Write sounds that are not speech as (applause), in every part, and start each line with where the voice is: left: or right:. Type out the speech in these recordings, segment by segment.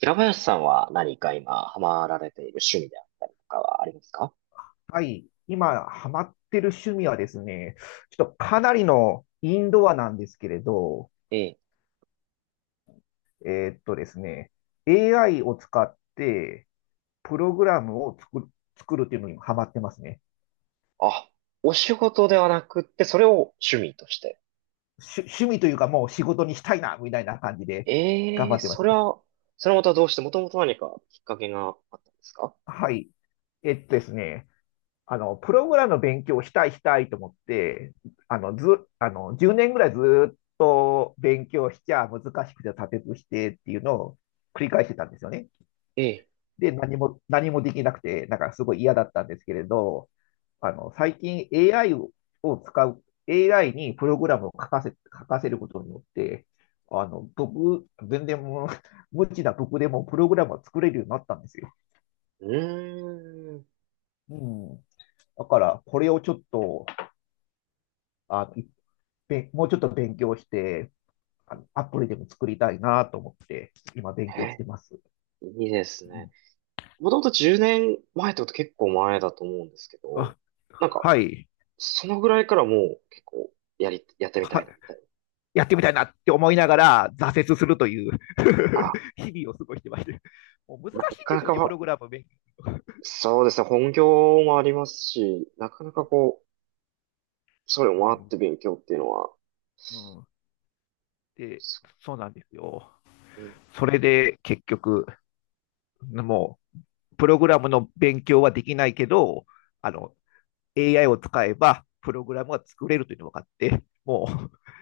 right: 平林さんは何か今ハマられている趣味であったりとかはありますか？
left: はい。今、ハマってる趣味はですね、ちょっとかなりのインドアなんですけれど、
right: ええ、
left: ですね、AI を使ってプログラムを作る、っていうのにハマってますね。
right: あ、お仕事ではなくって、それを趣味として。
left: 趣味というかもう仕事にしたいな、みたいな感じで頑
right: ええ、
left: 張ってま
right: そ
left: す。
right: れは、それはまたどうして、もともと何かきっかけがあったんですか？
left: はい。えっとですね、あの、プログラムの勉強をしたいと思って、あの、ず、あの、10年ぐらいずっと勉強しちゃ難しくて立てずしてっていうのを繰り返してたんですよね。
right: ええ、
left: で、何もできなくて、なんかすごい嫌だったんですけれど、最近 AI を使う、AI にプログラムを書かせることによって、あの、僕、全然もう、(laughs) 無知な僕でもプログラムを作れるようになったんですよ。
right: うーん。
left: うん。だから、これをちょっと、いっぺん、もうちょっと勉強して、アプリでも作りたいなと思って、今勉強し
right: え、
left: てます。
right: いいです
left: う
right: ね。
left: ん、
right: もともと10年前ってこと結構前だと思うんですけど、
left: あ、
right: なんか、
left: はい。
right: そのぐらいからもう結構やってみたい
left: は、
right: なみたいな。
left: やってみたいなって思いながら挫折するという
right: あ、
left: (laughs) 日々を過ごしてまして、もう難
right: な
left: しいん
right: か
left: で
right: な
left: すよ
right: か
left: ね、プ
right: は、
left: ログラム勉強、
right: そうですね、本業もありますし、なかなかこう、それもあって勉強っていうのは、
left: うんうん。で、
right: す
left: そうなんですよ。
right: ごいね。
left: それで結局、もうプログラムの勉強はできないけど、あの AI を使えばプログラムが作れるというのが分かって、もう、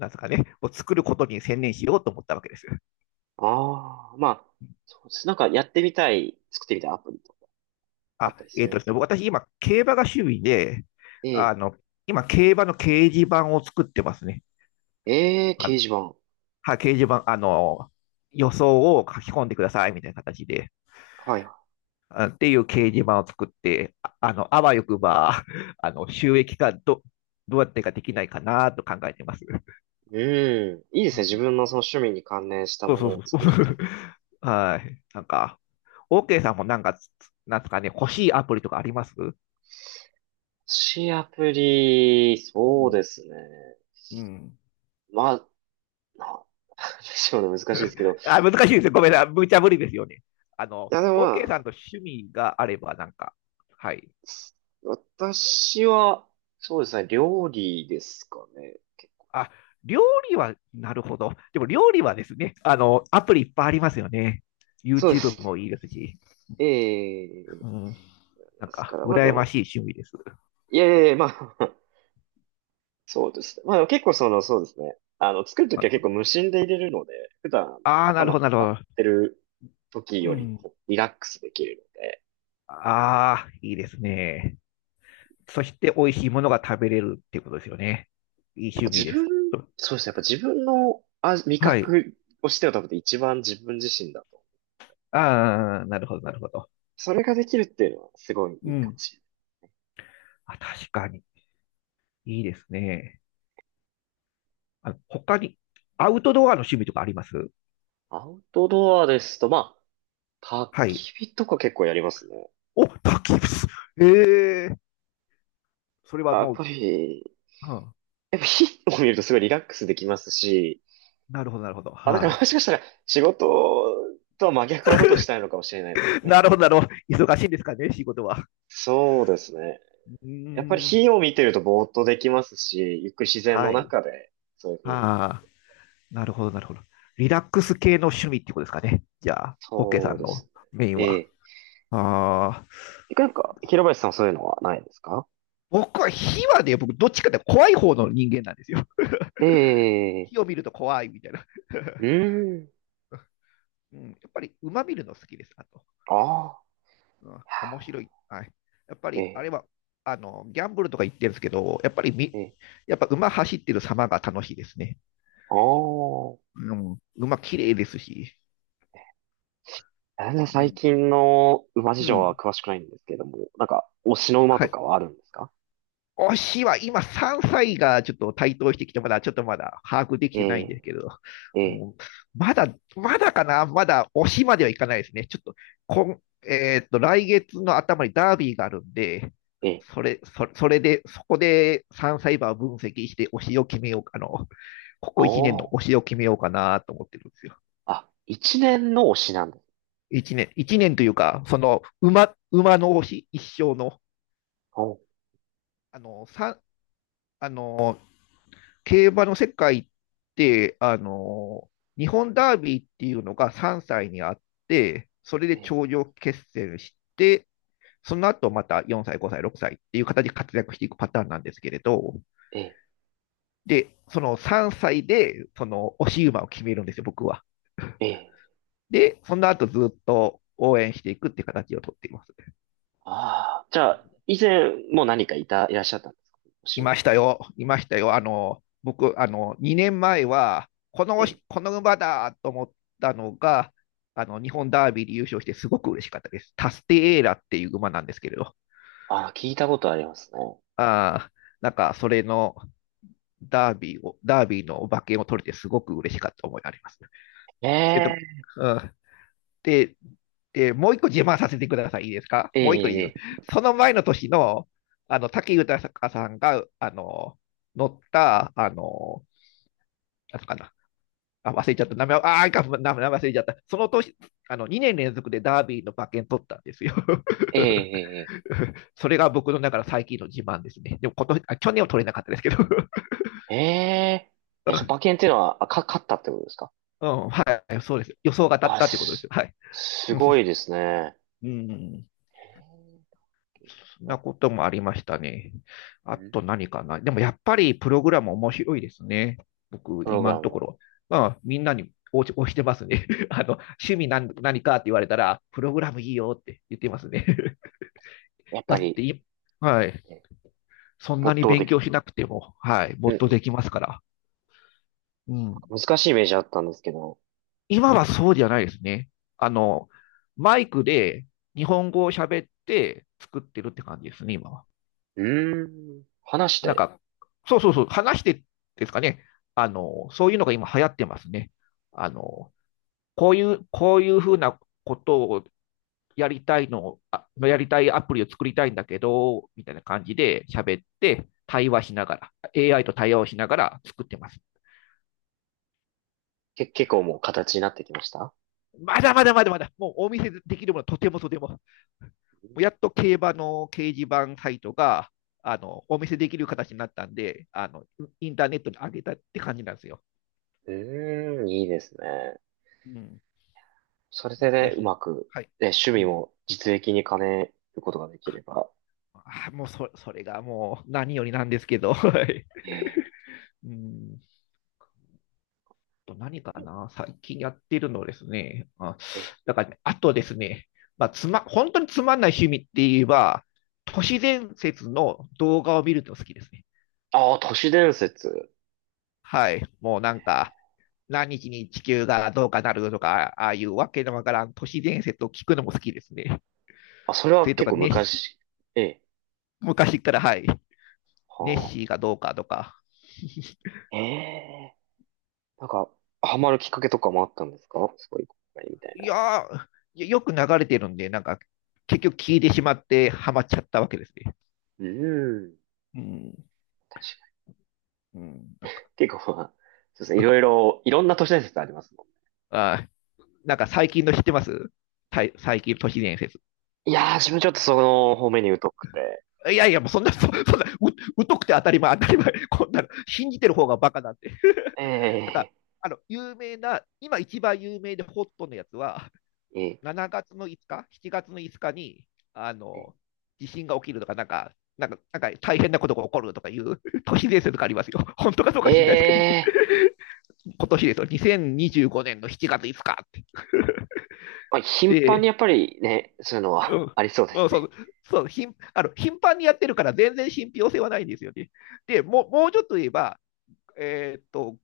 left: (laughs) なんですかね、もう作ることに専念しようと思ったわけです。
right: ああ、まあ、そうです。なんかやってみたい、作ってみたいアプリとかあっ
left: あ、
right: たりす
left: えっ、ー、
right: る
left: と
right: ん
left: で
right: で
left: す
right: す
left: ね、
right: か？
left: 私今、競馬が趣味で、
right: え
left: あ
right: え、
left: の、今、競馬の掲示板を作ってますね。
right: ええ、
left: あ
right: 掲示板。
left: はい、掲示板、予想を書き込んでくださいみたいな形で、
right: はいは
left: あっていう掲示板を作って、あわよくば、(laughs) 収益化どうやってかできないかなと考えてます。
right: い。うん。いいです
left: う
right: ね。自
left: ん
right: 分のその趣味に関連した
left: そう
right: も
left: そ
right: の
left: うそ
right: を
left: う。
right: 作るっていうの。
left: (laughs) はい。なんか、OK さんもなんか、なんですかね、欲しいアプリとかあります？う
right: しアプリ、
left: ん
right: そうですね。
left: うん。
right: まあ、なん (laughs) でしょうね。難しいですけど。
left: あ、難しいですよ。ごめんなさい。無茶ぶりですよね。
right: いや、でも
left: OK
right: ま
left: さ
right: あ、
left: んと趣味があれば、なんか、はい。
right: 私は、そうですね、料理ですかね。
left: あ、料理は、なるほど。でも料理はですね、アプリいっぱいありますよね。
right: そうで
left: YouTube
right: す
left: も
right: ね。
left: いいですし、
right: え
left: う
right: え、
left: ん、なん
right: ですか
left: か、
right: ら、まあで
left: 羨ま
right: も、
left: しい趣味です。
right: いやいやいや、まあ、(laughs) そうですね。まあでも結構その、そうですね。あの、作るときは結構無心で入れるので、普段
left: ああ、なる
right: 頭
left: ほど、なるほ
right: 使っ
left: ど。
right: てる時
left: う
right: より
left: ん、
right: もリラックスできるので、
left: ああ、いいですね。そして美味しいものが食べれるっていうことですよね。いい
right: やっ
left: 趣
right: ぱ
left: 味
right: 自
left: で
right: 分、
left: す。
right: そうですね、やっぱ自分の味
left: はい。
right: 覚をしては多分一番自分自身だと。
left: ああ、なるほど、なるほど。
right: それができるっていうのはすごいい
left: う
right: いかも
left: ん。
right: しれ
left: あ、確かに。いいですね。あ、他に、アウトドアの趣味とかあります？
right: ない。アウトドアですと、まあ、焚
left: はい。
right: き火とか結構やりますね。
left: お、焚き火。ええー、それ
right: あ、
left: は
right: やっ
left: もう、
right: ぱり、
left: うん、
right: やっぱ火を見るとすごいリラックスできますし、
left: なるほど、なるほど。
right: あ、だから
left: は
right: もしかしたら仕事とは真逆のことをしたいのかもしれな
left: い。
right: いです
left: (laughs)
right: ね。
left: なるほど、なるほど。忙しいんですかね、仕事は。
right: そうですね。
left: う
right: やっぱり
left: ーん。
right: 火を見てるとぼーっとできますし、ゆっくり自然
left: は
right: の
left: い。
right: 中で、そういうふうに。
left: ああ、なるほど、なるほど。リラックス系の趣味ってことですかね。じゃあ、オッケーさ
right: そう
left: ん
right: です
left: の
right: ね。
left: メイン
right: え
left: は？
right: え。
left: ああ、
right: てかなんか、平林さんはそういうのはないですか？
left: 僕は火はね、僕、どっちかって怖い方の人間なんですよ。
right: ええ。
left: 火を見ると怖いみたいな。
right: う
left: (laughs)
right: ーん。
left: うん、やっぱり馬見るの好きです、あと。
right: ああ。
left: うん、面白い。はい。やっぱ
right: え
left: り、あれ
right: え。
left: は、ギャンブルとか言ってるんですけど、
right: ええ。
left: やっぱ馬走ってる様が楽しいですね。
right: ああ。
left: うん、馬綺麗ですし。
right: 全然
left: う
right: 最
left: ん。
right: 近の馬事
left: う
right: 情は
left: ん。
right: 詳しくないんですけれども、なんか、推しの馬
left: は
right: とか
left: い。
right: はあるんですか？
left: 推しは今3歳がちょっと台頭してきて、まだちょっとまだ把握でき
right: え
left: てないんで
right: え、
left: すけど、
right: ええ、
left: もうまだ、まだかなまだ推しまではいかないですね。ちょっと、こん、えーっと、来月の頭にダービーがあるんで、
right: ええ、
left: それで、そこで3歳馬を分析して推しを決めようか、ここ1年の
right: お
left: 推
right: ー。
left: しを決めようかなと思ってるんですよ。
right: あ、一年の推しなんです。
left: 1年、一年というか、その、馬の推し、一生の。
right: おー、
left: あの、さ、あの、競馬の世界って、日本ダービーっていうのが3歳にあって、それで
right: ええ、
left: 頂上決戦して、その後また4歳、5歳、6歳っていう形で活躍していくパターンなんですけれど、
right: ええ、
left: で、その3歳で、その押し馬を決めるんですよ、僕は。
right: ええ。
left: で、その後ずっと応援していくっていう形をとっています。
right: ああ、じゃあ、以前も何かいらっしゃったんですか？推し
left: い
right: の。
left: ましたよ、いましたよ。僕、2年前は、この、
right: ええ。
left: この馬だと思ったのが、日本ダービーで優勝してすごく嬉しかったです。タステエーラっていう馬なんですけれど、
right: ああ、聞いたことありますね。
left: ああ、なんか、それのダービーの馬券を取れてすごく嬉しかった思いがあります。えっと、
right: え
left: うん、で、で、もう一個自慢させてください。いいですか？
right: え、
left: もう一個いい
right: え
left: よ。
right: え、
left: その前の年の、武豊さんが、乗った、なんすかな、あ、忘れちゃった。名前、名前忘れちゃった。その年、2年連続でダービーの馬券取ったんですよ。
right: ええ、ええ、
left: (laughs) それが僕の中の最近の自慢ですね。でも今年、あ、去年は取れなかったですけど。
right: ええ、え、ええその馬
left: (laughs)
right: 券っていうのは、勝ったってことですか？
left: うん、はい、そうです。予想が当たっ
right: あ、
left: たってことです。
right: す、
left: はい。
right: すごい
left: (laughs)
right: ですね。
left: うん、
right: ええ、
left: そんなこともありましたね。あ
right: うん、
left: と何かな。でもやっぱりプログラム面白いですね。僕、
right: プログ
left: 今
right: ラ
left: のとこ
right: ム、
left: ろ。まあ、みんなに押してますね。(laughs) 趣味何かって言われたら、プログラムいいよって言ってますね。(laughs)
right: やっ
left: だ
right: ぱ
left: って
right: り、
left: い、はい。
right: ね、
left: そんな
right: 没
left: に
right: 頭
left: 勉
right: でき
left: 強し
right: る。
left: なくても、はい。も
right: う
left: っ
right: ん
left: と
right: う
left: でき
right: ん、
left: ますから。うん。
right: 難しいイメージあったんですけど、
left: 今はそうじゃないですね。あの、マイクで日本語を喋って作ってるって感じですね、今は。
right: うーん。話し
left: なん
right: て、
left: か、そうそうそう、話してですかね。そういうのが今流行ってますね。あの、こういうふうなことをやりたいのやりたいアプリを作りたいんだけど、みたいな感じで喋って、対話しながら、AI と対話をしながら作ってます。
right: 結構もう形になってきました？
left: まだまだまだまだ、もうお見せできるものはとてもとても。もうやっと競馬の掲示板サイトが、お見せできる形になったんで、インターネットに上げたって感じなんですよ。
right: うーん。いいですね。
left: うん。
right: それで
left: ぜ
right: ね、う
left: ひ。
right: まく、
left: はい。
right: ね、趣
left: う
right: 味
left: ん。
right: も実益に兼ねることができれば。
left: あもうそ、それがもう何よりなんですけど。(laughs) はい。
right: ええ、
left: うんと何かな、最近やってるのですね。あ、
right: ええ。
left: だからね、あとですね、まあ、本当につまんない趣味って言えば、都市伝説の動画を見るの好きですね。
right: ああ、都市伝説。
left: はい。もうなんか、何日に地球がどうかなるとか、ああいうわけのわからん都市伝説を聞くのも好きですね。
right: あ、それ
left: そ
right: は
left: れと
right: 結
left: か、
right: 構
left: ネッシー、
right: 昔。ええ。
left: 昔から、はい。ネッ
right: は
left: シーがどうかとか。(laughs)
right: あ。ええ。なんか、ハマるきっかけとかもあったんですか？すごい、みたい
left: い
right: な。
left: やー、よく流れてるんで、なんか、結局聞いてしまってハマっちゃったわけですね。
right: うーん。
left: うん、
right: 確かに。
left: うん、なんか、
right: 結構まあ、そうですね、いろいろ、いろんな都市伝説ありますも
left: あ最近の知ってます？最近の都市伝説。
right: ん。いやー、自分ちょっとその方面に疎くて。
left: いやいや、もうそんな、そそんな、う、疎くて当たり前、当たり前。こんなの、信じてる方がバカなんて。なんか、
right: ええ、
left: 有名な、今一番有名でホットのやつは、
right: ええ、
left: 7月の5日、7月の5日に、あの、地震が起きるとか、なんか大変なことが起こるとかいう (laughs) 都市伝説とかありますよ。本当かどうか
right: え
left: 知んないですけど、ね。
right: え、
left: 今年ですよ、2025年の7月5日って。
right: まあ、頻繁
left: で、
right: にやっぱりね、そういうのは
left: うん
right: (laughs) ありそうで
left: う
right: す
left: ん、そ
right: ね。
left: うそう頻あの頻繁にやってるから全然信憑性はないんですよね。でもうもうちょっと言えば、えーっと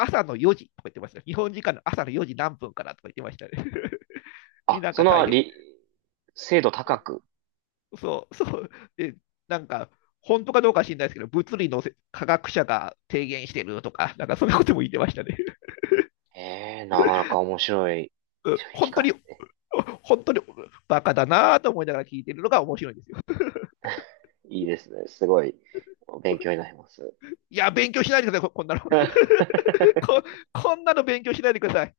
left: 朝の4時とか言ってました。日本時間の朝の4時何分からとか言ってましたね。(laughs) に
right: あ、
left: なん
right: そ
left: か大
right: の、
left: 変。
right: 精度高く。
left: そうそう、で、なんか本当かどうか知らないですけど、物理の科学者が提言してるとか、なんかそんなことも言ってましたね。
right: ええ、なかなか面白い、
left: (laughs)
right: 機
left: 本当
right: 会。
left: に、本当にバカだなと思いながら聞いてるのが面白いんですよ。
right: いいですね。すごい、勉強になります。
left: いや、勉強しないでください、こんなの。(laughs) こ
right: (laughs)
left: こんなの勉強しないでください。